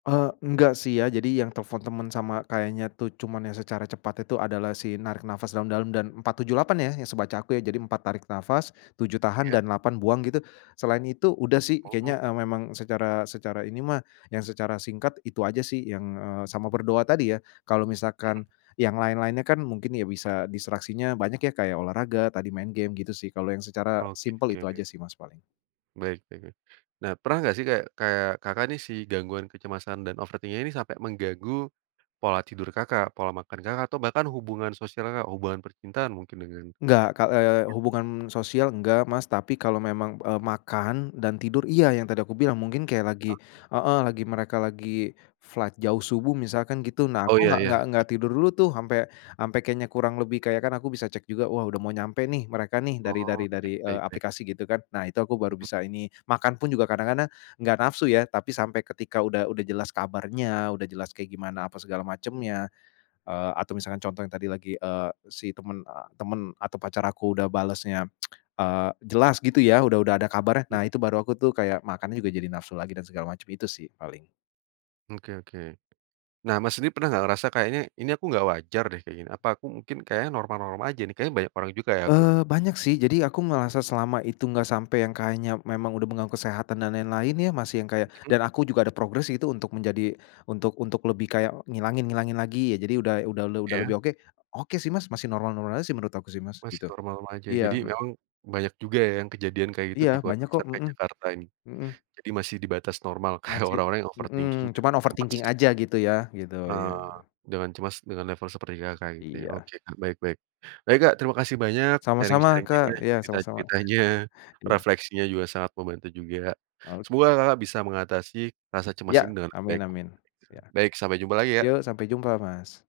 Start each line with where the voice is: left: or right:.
left: Eee, enggak sih ya jadi yang telepon teman sama kayaknya tuh cuman yang secara cepat itu adalah si narik nafas dalam-dalam dan 4-7-8 ya yang sebaca aku ya jadi 4 tarik nafas, 7 tahan,
right: Iya.
left: dan 8 buang gitu. Selain itu udah sih
right: Oh.
left: kayaknya, eee, memang secara secara ini mah, yang secara singkat itu aja sih yang, eee, sama berdoa tadi ya, kalau
right: Mhm.
left: misalkan yang lain-lainnya kan mungkin ya bisa distraksinya banyak ya kayak olahraga tadi, main game, gitu sih kalau yang secara simpel
right: Oke.
left: itu aja sih, Mas, paling.
right: Baik baik baik. Nah, pernah nggak sih kayak kayak, Kakak, nih si gangguan kecemasan dan overthink-nya ini sampai mengganggu pola tidur, Kakak, pola makan Kakak, atau bahkan hubungan sosial Kakak, hubungan percintaan mungkin dengan
left: Nggak ka eee, hubungan sosial enggak, Mas, tapi kalau memang, eee, makan dan tidur, iya yang tadi kubilang mungkin kayak lagi
right: [unintelligible]
left: heeh, lagi mereka lagi flight jauh subuh misalkan gitu, nah
right: Oh,
left: kok
right: ya
left: enggak
right: ya,
left: enggak
right: ya.
left: enggak tidur dulu tuh sampe sampe kayaknya kurang lebih kayak kan aku bisa cek juga wah udah mau nyampe nih mereka nih dari dar
right: Oh,
left: dari, eee,
right: baik baik.
left: aplikasi gitu kan. Nah, itu aku baru
right: Mhm.
left: bisa ini. Makan pun juga kadang-kadang nggak nafsu ya tapi sampai ketika udah udah jelas kabarnya udah jelas kayak gimana apa segala macemnya, eee, atau misalkan contoh yang tadi lagi, eee, si temen, eee, temen atau pacar aku udah balesnya, eee, jelas gitu ya, udah udah ada kabarnya nah,
right: Mmm.
left: itu baru aku tuh kayak makan juga jadi nafsu lagi dan segala macam itu sih paling.
right: Oke oke. Nah, Mas, sendiri pernah nggak ngerasa kayaknya, ini aku nggak wajar deh kayak gini, apa aku mungkin kayaknya normal-normal aja nih, kayaknya banyak orang juga kayak aku?
left: Eee, banyak sih jadi aku ngerasa selama itu nggak sampai yang kayaknya memang udah mengganggu kesehatan dan lain-lain ya, masih yang kayak
right: Mhm.
left: dan aku juga ada progress itu untuk menjadi untuk untuk lebih kayak ngilangin-ngilangin lagi ya jadi udah udah udah
right: Iya.
left: lebih oke. Oke sih, Mas, masih normal-normal aja sih menurut aku sih, Mas,
right: Masih
left: gitu.
right: normal-normal aja ya, jadi
left: Iya mmm.
right: memang banyak juga yang kejadian kayak gitu
left: Iya
right: di kota
left: banyak kok,
right: besar kayak
left: mhm.
right: Jakarta ini,
left: Mhm.
right: jadi masih di batas normal kayak
left: Masih
right: orang-orang yang overthinking
left: mhm,
right: [unintelligible]
left: cuman
right: ya, Mas
left: overthinking aja gitu ya gitu, iya.
right: Eee, dengan cemas dengan level seperti, Kakak, gitu ya?
left: Iya.
right: Oke, Kak, baik baik. Baik, Kak, terima kasih banyak
left: Sama-sama, Kak,
right: sharing-sharing-nya,
left: iya sama-sama.
right: cerita-ceritanya,
left: iya.
right: refleksinya juga sangat membantu juga,
left: Oke.
right: semoga, Kakak, bisa mengatasi rasa cemas
left: Ya,
right: ini dengan
left: amin
right: baik.
left: amin, ya.
right: Baik, sampai jumpa lagi, Kak!
left: Yuk sampai jumpa, Mas!